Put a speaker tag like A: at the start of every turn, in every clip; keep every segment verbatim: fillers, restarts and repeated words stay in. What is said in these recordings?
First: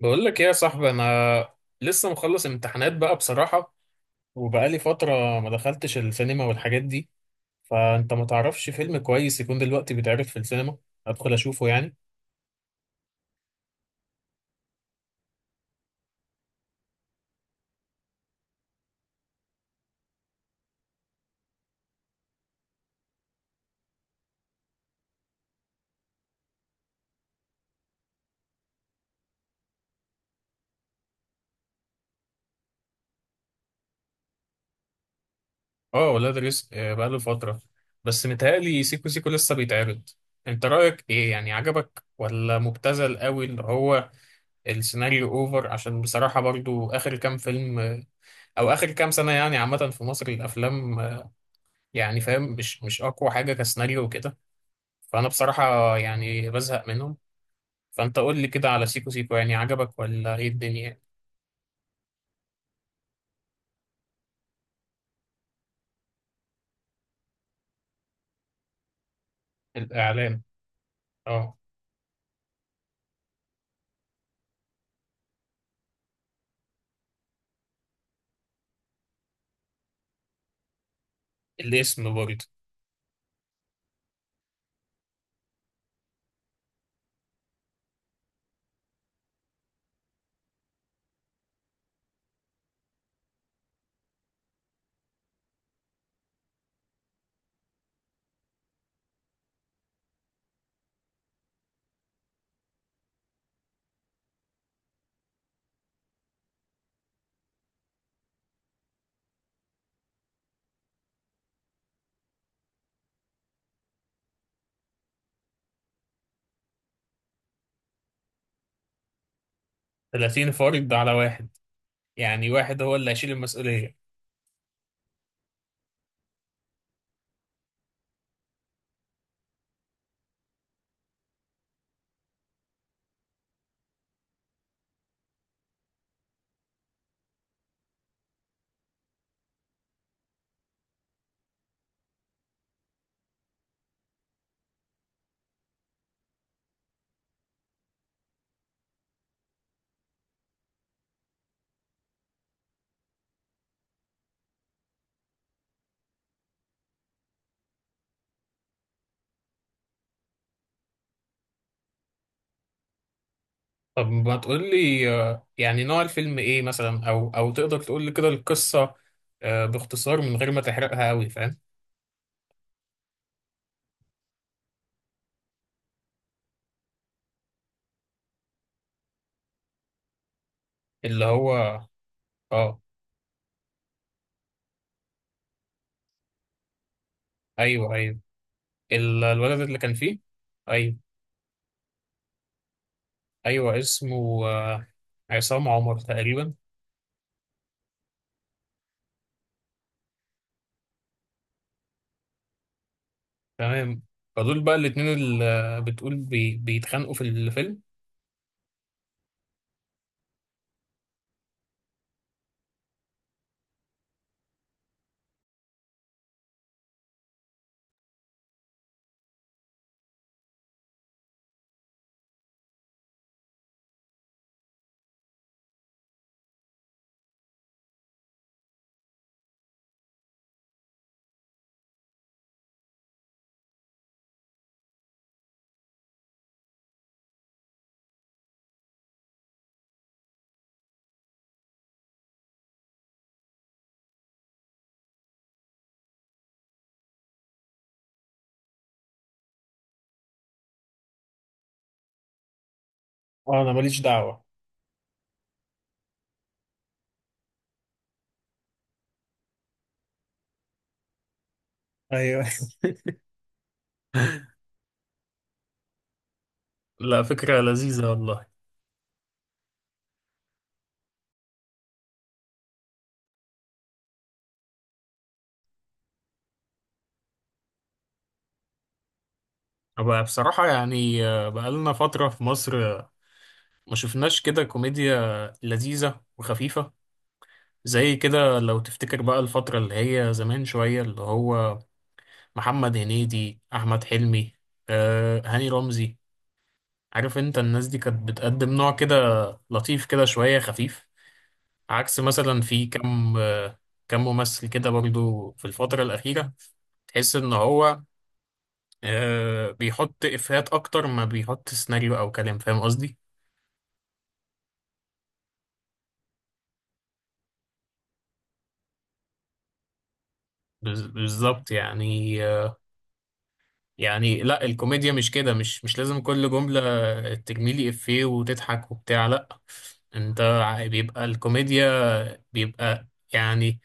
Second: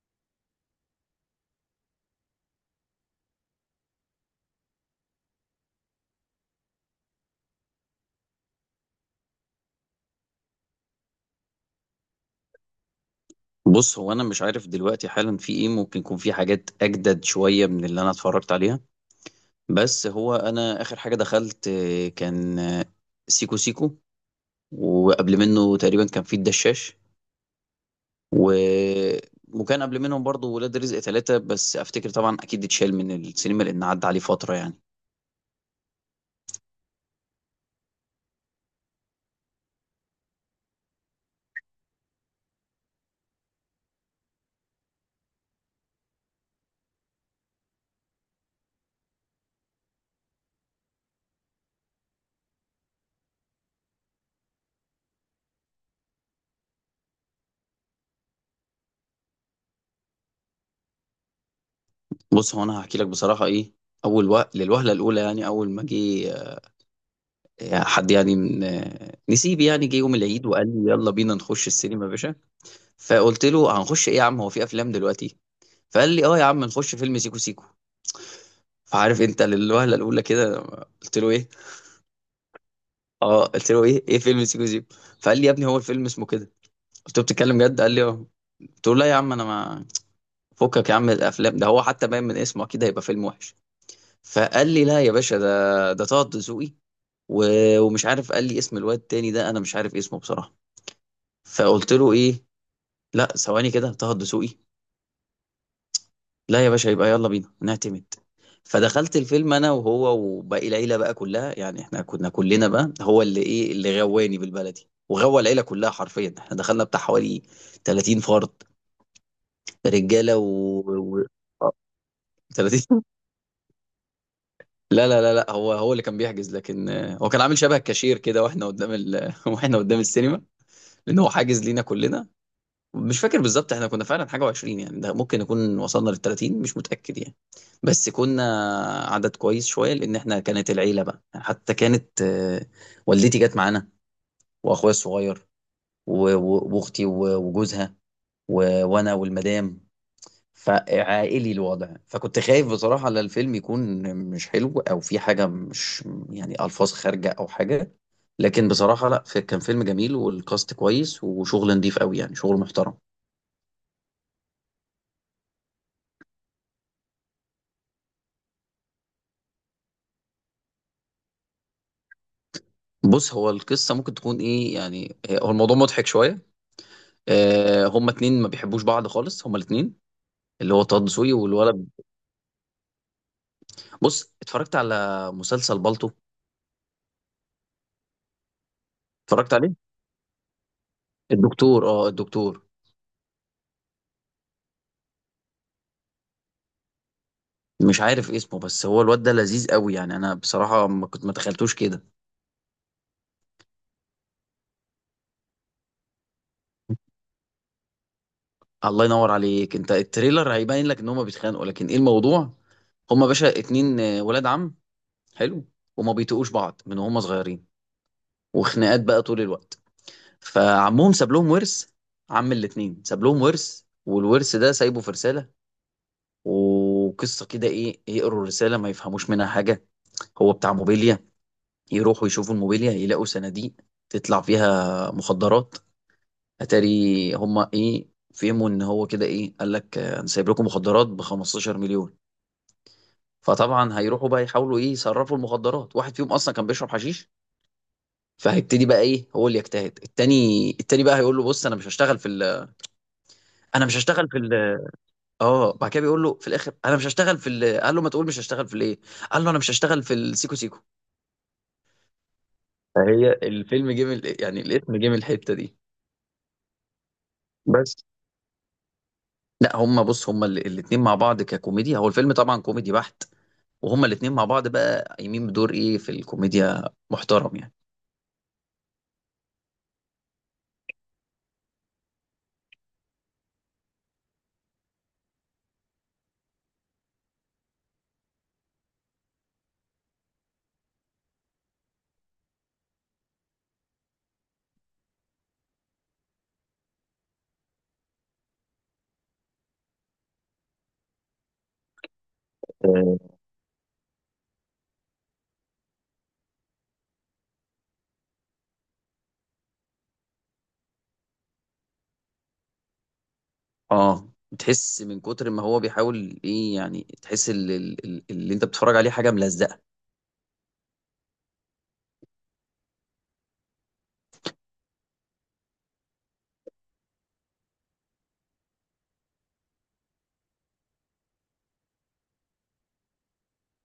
A: بقول لك ايه يا صاحبي؟ انا لسه مخلص امتحانات بقى بصراحة، وبقالي فترة ما دخلتش السينما والحاجات دي. فانت ما تعرفش فيلم كويس يكون دلوقتي بيتعرض في السينما ادخل اشوفه يعني؟
B: بص هو انا مش عارف دلوقتي حالا في ايه، ممكن يكون في حاجات اجدد شويه من اللي انا اتفرجت عليها. بس هو انا اخر حاجه دخلت آه، كان آه، سيكو سيكو، وقبل منه تقريبا كان في الدشاش و... وكان قبل منهم برضو ولاد رزق ثلاثة، بس افتكر طبعا اكيد اتشال من السينما لان عدى عليه فتره يعني.
A: اه، ولاد رزق آه، بقاله فترة، بس متهيألي سيكو سيكو لسه بيتعرض. انت رأيك ايه يعني؟ عجبك ولا مبتذل قوي اللي هو السيناريو اوفر؟ عشان بصراحة برضو اخر كام فيلم آه، او اخر كام سنة يعني، عامة في مصر الافلام آه، يعني فاهم، مش مش اقوى حاجة كسيناريو وكده. فانا بصراحة يعني بزهق منهم. فانت قول لي كده على سيكو سيكو، يعني عجبك ولا ايه الدنيا؟
B: بص هو انا هحكي لك بصراحه ايه. اول وقت للوهله الاولى يعني اول ما جه آه، حد يعني من آه، نسيبي، يعني جه يوم
A: الاعلان،
B: العيد وقال لي يلا بينا
A: اه.
B: نخش السينما يا باشا. فقلت له هنخش ايه يا عم؟ هو في افلام دلوقتي؟ فقال لي اه يا عم نخش فيلم سيكو سيكو. فعارف انت للوهله الاولى كده قلت له ايه.
A: الاسم برضه.
B: اه قلت له ايه ايه فيلم سيكو سيكو. فقال لي يا ابني هو الفيلم اسمه كده. قلت له بتتكلم جد؟ قال لي اه. قلت له لا يا عم انا ما فكك يا عم من الافلام ده، هو حتى باين من اسمه اكيد هيبقى فيلم وحش. فقال لي لا يا باشا ده ده طه دسوقي و- ومش عارف، قال لي اسم الواد التاني ده انا مش عارف اسمه بصراحه. فقلت له ايه؟ لا ثواني كده، طه الدسوقي؟ لا يا باشا يبقى يلا بينا نعتمد. فدخلت الفيلم انا وهو وباقي العيله بقى كلها، يعني احنا كنا كلنا بقى هو اللي ايه، اللي غواني بالبلدي وغوى العيله كلها حرفيا. احنا دخلنا بتاع حوالي ثلاثين فرد رجاله و,
A: تلاتين فرد على
B: و...
A: واحد؟
B: آه،
A: يعني واحد هو
B: ثلاثين
A: اللي هيشيل المسؤولية؟
B: لا لا لا لا، هو هو اللي كان بيحجز. لكن آه، هو كان عامل شبه كاشير كده واحنا قدام ال... واحنا قدام السينما لان هو حاجز لينا كلنا. مش فاكر بالظبط، احنا كنا فعلا حاجة وعشرين يعني، ده ممكن نكون وصلنا للتلاتين، مش متأكد يعني. بس كنا عدد كويس شوية، لأن احنا كانت العيلة بقى يعني، حتى كانت آه، والدتي جت معانا، وأخويا الصغير و- و- وأختي و- وجوزها و- وأنا والمدام. فعائلي الوضع، فكنت خايف بصراحة على الفيلم يكون مش حلو أو في حاجة مش، يعني ألفاظ خارجة أو حاجة. لكن بصراحة لا، كان فيلم جميل والكاست كويس وشغل نضيف قوي يعني شغل محترم.
A: طب ما تقول لي آه، يعني نوع الفيلم ايه مثلا، او او تقدر تقول لي كده القصة آه، باختصار من غير ما تحرقها قوي، فاهم؟
B: بص هو القصة ممكن تكون ايه يعني، آه، هو الموضوع مضحك شوية. آه هما اتنين ما بيحبوش بعض خالص، هما الاتنين اللي هو طه
A: اللي
B: دسوقي
A: هو؟
B: والولد.
A: اه.
B: بص اتفرجت على مسلسل بالطو.
A: ايوه، ايوه، ال-
B: اتفرجت
A: الولد
B: عليه
A: اللي كان فيه. ايوه.
B: الدكتور، اه الدكتور
A: ايوه اسمه آه، عصام عمر تقريبا.
B: مش عارف اسمه، بس هو الواد ده لذيذ قوي يعني، انا بصراحة ما كنت ما تخيلتوش كده.
A: تمام. فدول بقى الاتنين اللي بتقول بي... بيتخانقوا في الفيلم؟
B: الله ينور عليك، انت التريلر هيبين لك ان هما بيتخانقوا، لكن ايه الموضوع؟ هما باشا اتنين آه، ولاد عم، حلو، وما بيتقوش بعض من هما صغيرين، وخناقات بقى طول الوقت. فعمهم ساب لهم ورث، عم الاتنين ساب لهم ورث، والورث ده سايبه في رسالة. وقصة كده ايه، يقروا الرسالة ما يفهموش منها حاجة. هو بتاع موبيليا، يروحوا يشوفوا الموبيليا يلاقوا صناديق تطلع فيها مخدرات. اتاري هما ايه، فهموا ان هو كده، ايه قال لك آه، انا سايب لكم مخدرات ب خمستاشر مليون. فطبعا هيروحوا بقى يحاولوا ايه، يصرفوا المخدرات. واحد فيهم اصلا كان بيشرب حشيش، فهيبتدي بقى ايه، هو اللي يجتهد. التاني التاني بقى هيقول له بص انا مش هشتغل في ال...
A: اه، انا
B: انا مش
A: ماليش
B: هشتغل في
A: دعوة.
B: ال... اه بعد كده بيقول له في الاخر انا مش هشتغل في ال... قال له ما تقول مش هشتغل في الايه. قال له انا مش هشتغل في السيكو سيكو.
A: ايوه.
B: فهي الفيلم جه من، يعني الاسم جه من الحته دي.
A: لا، فكرة
B: بس
A: لذيذة والله.
B: لا هما بص هما ال- الاتنين مع بعض ككوميديا، هو الفيلم طبعا كوميدي بحت، وهما الاتنين مع بعض بقى قايمين بدور ايه في الكوميديا، محترم يعني.
A: بقى بصراحة يعني آه، بقالنا فترة في مصر آه، ما شفناش كده كوميديا لذيذة وخفيفة، زي كده لو تفتكر بقى الفترة اللي هي زمان شوية، اللي هو محمد هنيدي، أحمد حلمي، آه، هاني رمزي. عارف انت الناس دي كانت بتقدم نوع كده لطيف كده شوية خفيف، عكس مثلا في
B: اه
A: كم آه، كم ممثل كده برضو في الفترة الأخيرة، تحس إن هو آه، بيحط إفيهات أكتر ما بيحط سيناريو أو كلام، فاهم قصدي؟
B: آه، تحس من كتر ما هو بيحاول ايه يعني، تحس اللي, اللي انت بتتفرج عليه حاجه ملزقه.
A: بز- بالظبط يعني آه، يعني لا، الكوميديا مش كده، مش مش لازم كل جملة ترميلي إفيه وتضحك وبتاع، لا. أنت ع- بيبقى الكوميديا، بيبقى يعني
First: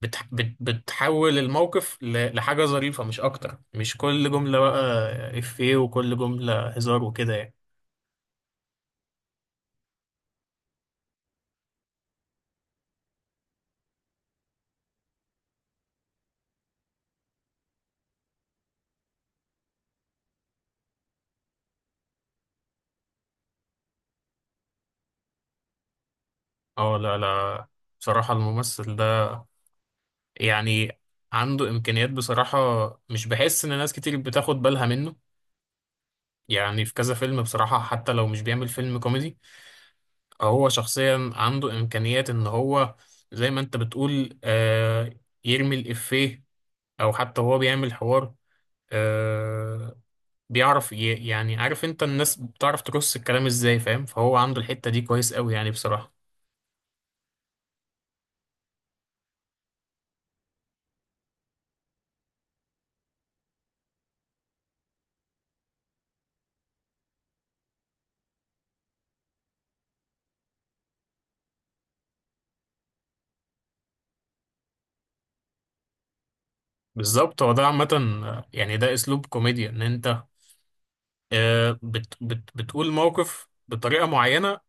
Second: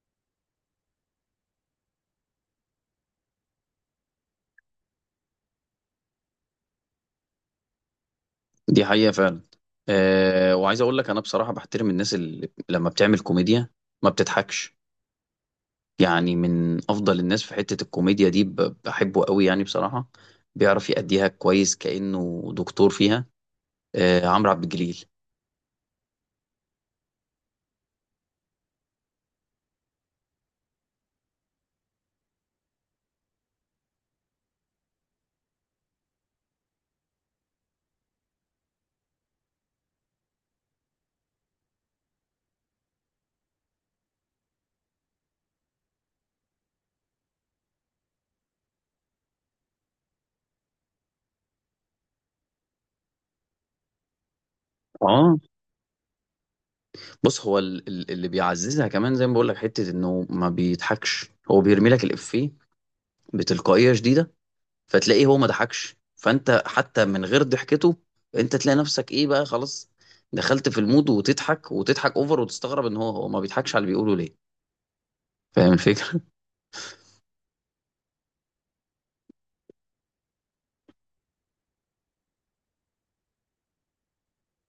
A: بتح... بت... بتحول الموقف ل... لحاجة ظريفة مش أكتر، مش كل جملة بقى إفيه وكل جملة هزار وكده يعني.
B: دي حقيقة فعلا. أه وعايز اقول لك انا بصراحة بحترم الناس اللي لما بتعمل كوميديا ما بتضحكش. يعني من افضل الناس في حتة الكوميديا دي، ب- بحبه قوي يعني بصراحة. بيعرف يأديها كويس كأنه دكتور فيها. أه عمرو عبد الجليل.
A: اه، لا لا. بصراحة الممثل ده يعني عنده إمكانيات بصراحة. مش بحس إن ناس كتير بتاخد بالها منه، يعني في كذا فيلم بصراحة حتى لو مش بيعمل فيلم كوميدي، هو شخصيا عنده إمكانيات إن هو زي ما أنت بتقول آه، يرمي الإفيه أو حتى هو بيعمل حوار آه، بيعرف ي... يعني عارف انت، الناس بتعرف ترص الكلام ازاي، فاهم؟ فهو عنده الحتة دي كويس
B: اه
A: قوي يعني بصراحة.
B: بص هو ال- ال- اللي بيعززها كمان زي ما بقول لك حتة انه ما بيضحكش، هو بيرمي لك الإفيه بتلقائية شديدة. فتلاقيه هو ما ضحكش، فانت حتى من غير ضحكته انت تلاقي نفسك ايه بقى، خلاص دخلت في المود وتضحك وتضحك اوفر، وتستغرب ان هو هو ما بيضحكش على اللي بيقوله ليه. فاهم الفكرة.
A: بالظبط، هو ده عامة آه، يعني ده اسلوب كوميديا، ان انت آه، بت... بت... بتقول موقف بطريقة معينة،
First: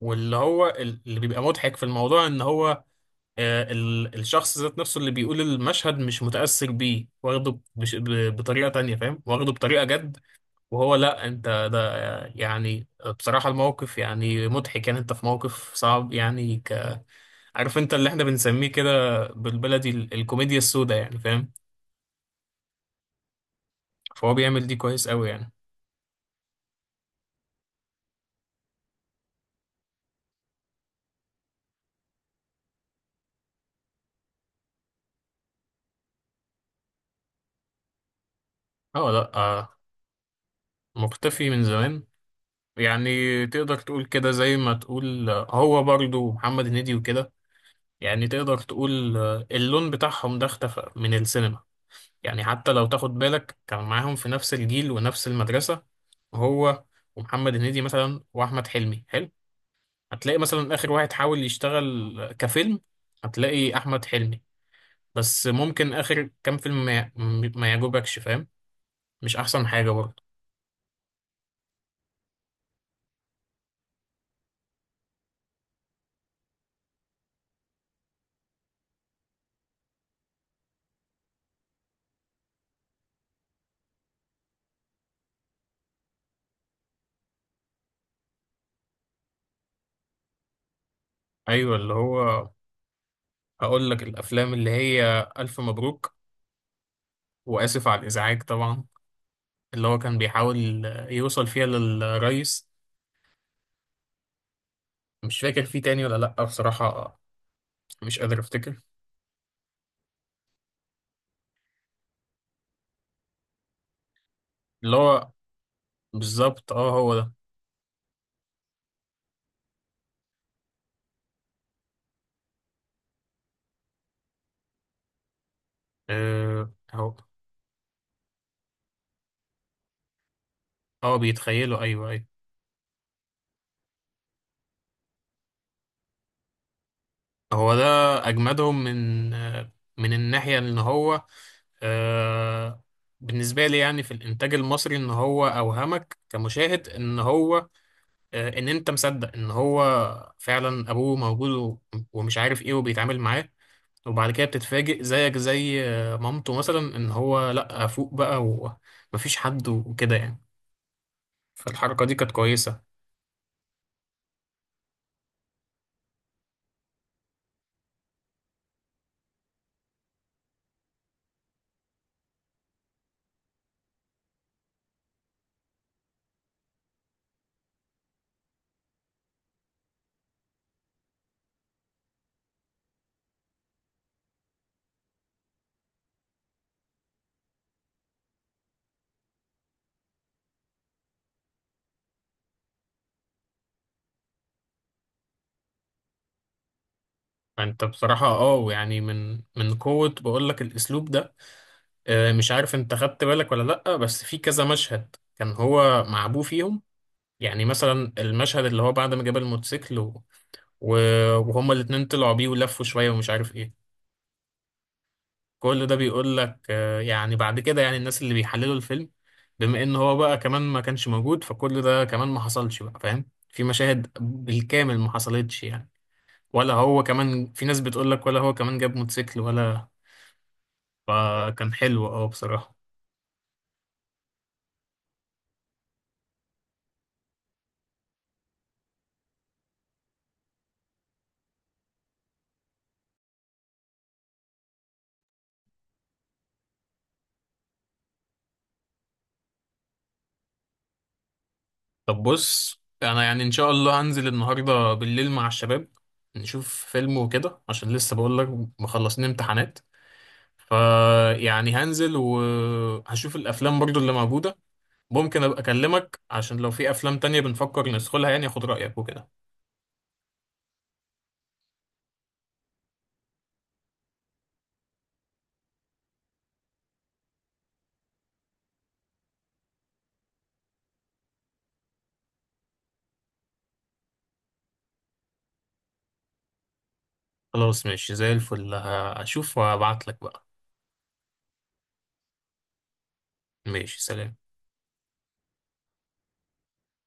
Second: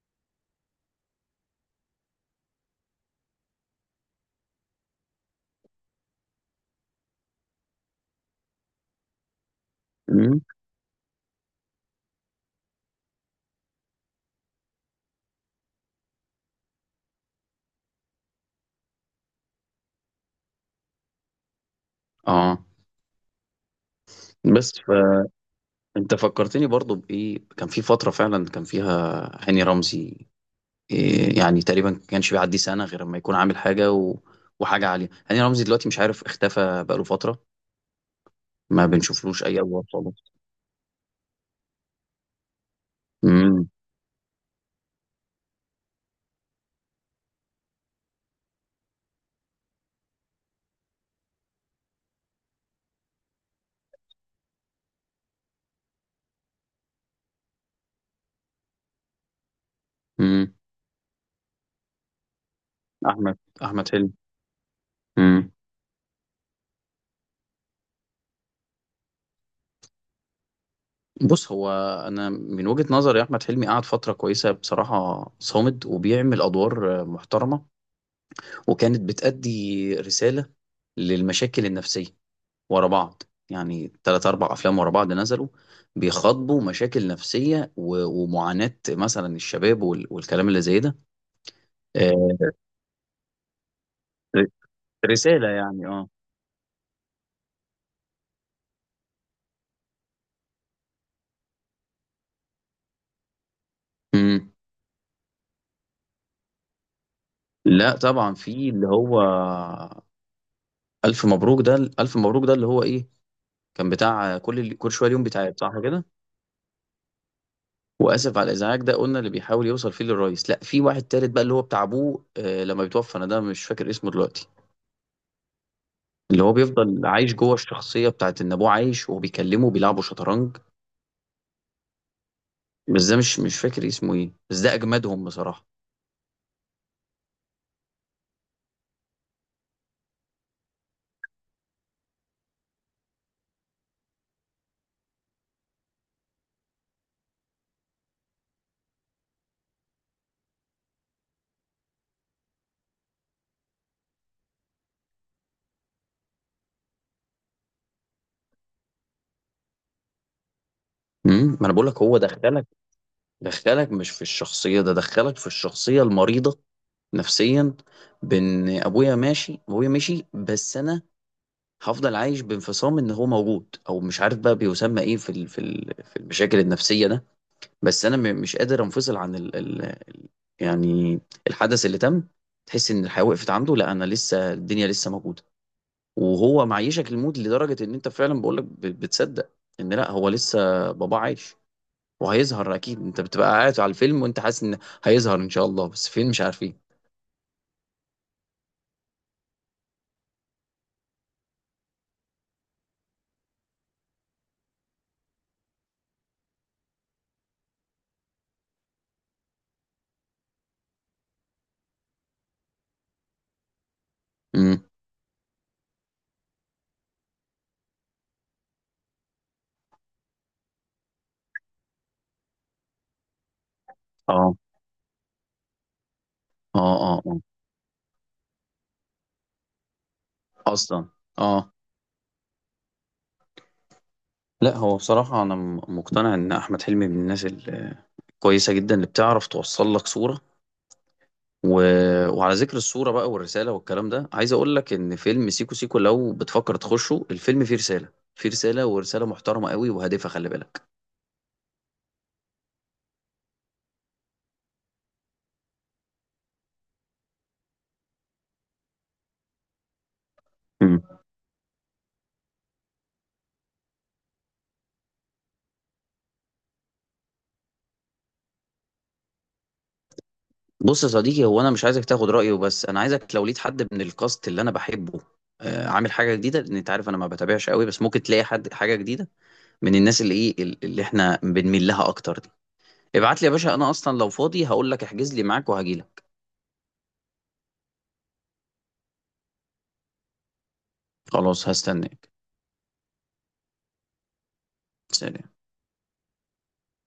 A: واللي هو ال- اللي بيبقى مضحك في الموضوع ان هو آه، ال- الشخص ذات نفسه اللي بيقول المشهد مش متأثر بيه، واخده بش... ب... بطريقة تانية، فاهم؟ واخده بطريقة جد
B: مم.
A: وهو لا، انت ده آه، يعني بصراحة الموقف يعني مضحك، يعني انت في موقف صعب يعني. عارف انت اللي احنا بنسميه كده بالبلدي ال- الكوميديا السوداء، يعني فاهم؟
B: اه.
A: فهو بيعمل
B: بس
A: دي كويس قوي يعني.
B: فانت فكرتني برضو بايه، كان في فترة فعلا كان فيها هاني رمزي، إيه يعني تقريبا ما كانش بيعدي سنة غير لما يكون عامل حاجة و... وحاجة عالية. هاني رمزي دلوقتي مش عارف اختفى بقاله فترة، ما
A: اه، لا
B: بنشوفلوش اي
A: آه،
B: ادوار خالص.
A: مختفي من زمان. يعني
B: امم
A: تقدر تقول كده، زي ما تقول آه، هو برضو محمد هنيدي وكده، يعني تقدر تقول آه، اللون بتاعهم ده اختفى من السينما. يعني حتى لو تاخد بالك كان معاهم في نفس الجيل ونفس المدرسة، هو ومحمد هنيدي مثلا واحمد حلمي. حلو. هتلاقي
B: امم
A: مثلا اخر واحد حاول يشتغل كفيلم،
B: احمد،
A: هتلاقي
B: احمد
A: احمد
B: حلمي.
A: حلمي. بس
B: امم
A: ممكن آخر كام فيلم ما, ي- م- ما يعجبكش، فاهم؟ مش أحسن حاجة برضه.
B: بُص، هو أنا من وجهة نظري أحمد حلمي قعد فترة كويسة بصراحة صامد، وبيعمل أدوار محترمة، وكانت بتأدي رسالة للمشاكل النفسية ورا بعض، يعني تلاتة، اربعة أفلام ورا بعض نزلوا بيخاطبوا مشاكل نفسية و ومعاناة مثلًا الشباب وال والكلام اللي زي ده،
A: أيوة، اللي هو
B: آآ
A: هقول لك
B: ر
A: الأفلام اللي هي
B: رسالة
A: ألف
B: يعني آه،
A: مبروك وآسف على الإزعاج طبعا، اللي هو كان بيحاول يوصل فيها للرئيس.
B: إمم،
A: مش فاكر فيه تاني ولا لأ بصراحة،
B: لأ
A: مش
B: طبعًا
A: قادر
B: في
A: أفتكر.
B: اللي هو ألف مبروك. ده ال ألف مبروك ده اللي هو إيه، كان بتاع كل ال كل
A: اللي
B: شوية ليهم
A: هو
B: بيتعاد، صح كده؟
A: بالظبط، اه هو ده.
B: واسف على الازعاج ده قلنا اللي بيحاول يوصل فيه للرئيس. لا في واحد تالت بقى اللي هو بتاع ابوه آه، لما بيتوفى، انا ده مش فاكر اسمه دلوقتي. اللي هو
A: اه،
B: بيفضل
A: هو.
B: عايش جوه الشخصيه بتاعت ان ابوه عايش وهو بيكلمه بيلعبوا شطرنج.
A: اه، بيتخيلوا. أيوة أيوة،
B: بس ده مش مش فاكر اسمه ايه، بس ده اجمدهم بصراحه.
A: هو ده أجمدهم من آه، من الناحية إن هو آه، بالنسبة لي يعني في الإنتاج المصري، إن هو أوهمك كمشاهد إن هو آه، إن أنت مصدق إن هو فعلا أبوه موجود و- ومش عارف إيه وبيتعامل معاه، وبعد كده بتتفاجئ زيك زي آه، مامته مثلا، إن هو لأ فوق بقى، ومفيش حد وكده يعني.
B: امم ما انا بقول لك،
A: فالحركة دي
B: هو
A: كانت
B: دخلك
A: كويسة.
B: دخلك مش في الشخصيه ده، دخلك في الشخصيه المريضه نفسيا. بان ابويا ماشي، ابويا مشي بس انا هفضل عايش بانفصام ان هو موجود، او مش عارف بقى بيسمى ايه في ال- في ال- في المشاكل النفسيه ده، بس انا م- مش قادر انفصل عن ال... ال... ال- يعني الحدث اللي تم. تحس ان الحياة وقفت عنده، لا انا لسه، الدنيا لسه موجودة. وهو معيشك الموت لدرجة ان انت فعلا بقولك ب- بتصدق ان لا هو لسه بابا عايش وهيظهر اكيد، انت بتبقى قاعد على الفيلم وانت حاسس ان هيظهر ان شاء الله بس فين، مش عارفين.
A: فأنت بصراحة أه، يعني من من قوة بقولك الأسلوب ده آه، مش عارف أنت خدت بالك ولا لأ، بس في كذا مشهد كان هو مع أبوه فيهم. يعني مثلا المشهد اللي هو بعد ما جاب الموتوسيكل و... و- وهما الاتنين طلعوا بيه ولفوا شوية ومش عارف ايه،
B: امم
A: كل ده بيقول لك آه، يعني بعد كده يعني الناس اللي بيحللوا الفيلم، بما ان هو بقى كمان ما كانش موجود، فكل ده كمان ما حصلش بقى، فاهم؟ في مشاهد
B: اه
A: بالكامل ما حصلتش يعني. ولا
B: اه
A: هو
B: اه اه
A: كمان في ناس بتقول لك ولا هو كمان جاب موتوسيكل ولا.
B: اصلا. اه
A: فكان حلو اه بصراحة.
B: لا هو بصراحة أنا م- مقتنع إن أحمد حلمي من الناس الكويسة جدا اللي بتعرف توصل لك صورة و... وعلى ذكر الصورة بقى والرسالة والكلام ده، عايز أقول لك إن فيلم سيكو سيكو لو بتفكر تخشه، الفيلم فيه رسالة، فيه رسالة ورسالة محترمة قوي وهادفة، خلي بالك.
A: طب بص، انا يعني ان شاء الله هنزل النهارده بالليل مع الشباب، نشوف فيلم وكده، عشان لسه بقول لك مخلصين امتحانات.
B: مم.
A: فيعني هنزل وهشوف الافلام برضو اللي موجوده. ممكن ابقى اكلمك عشان لو في افلام تانية بنفكر ندخلها، يعني اخد رايك وكده.
B: بص يا صديقي، هو أنا مش عايزك تاخد رأيه، بس أنا عايزك لو لقيت حد من الكاست اللي أنا بحبه آه، عامل حاجة جديدة، لأن أنت عارف أنا ما بتابعش قوي، بس ممكن تلاقي حد حاجة جديدة من الناس اللي إيه ال- اللي إحنا بنميل لها أكتر دي. ابعت لي يا باشا، أنا أصلا لو فاضي هقول لك احجز لي معاك وهجيلك.
A: خلاص ماشي زي الفل، هشوف وابعت لك بقى.
B: خلاص هستناك.
A: ماشي، سلام.
B: سلام.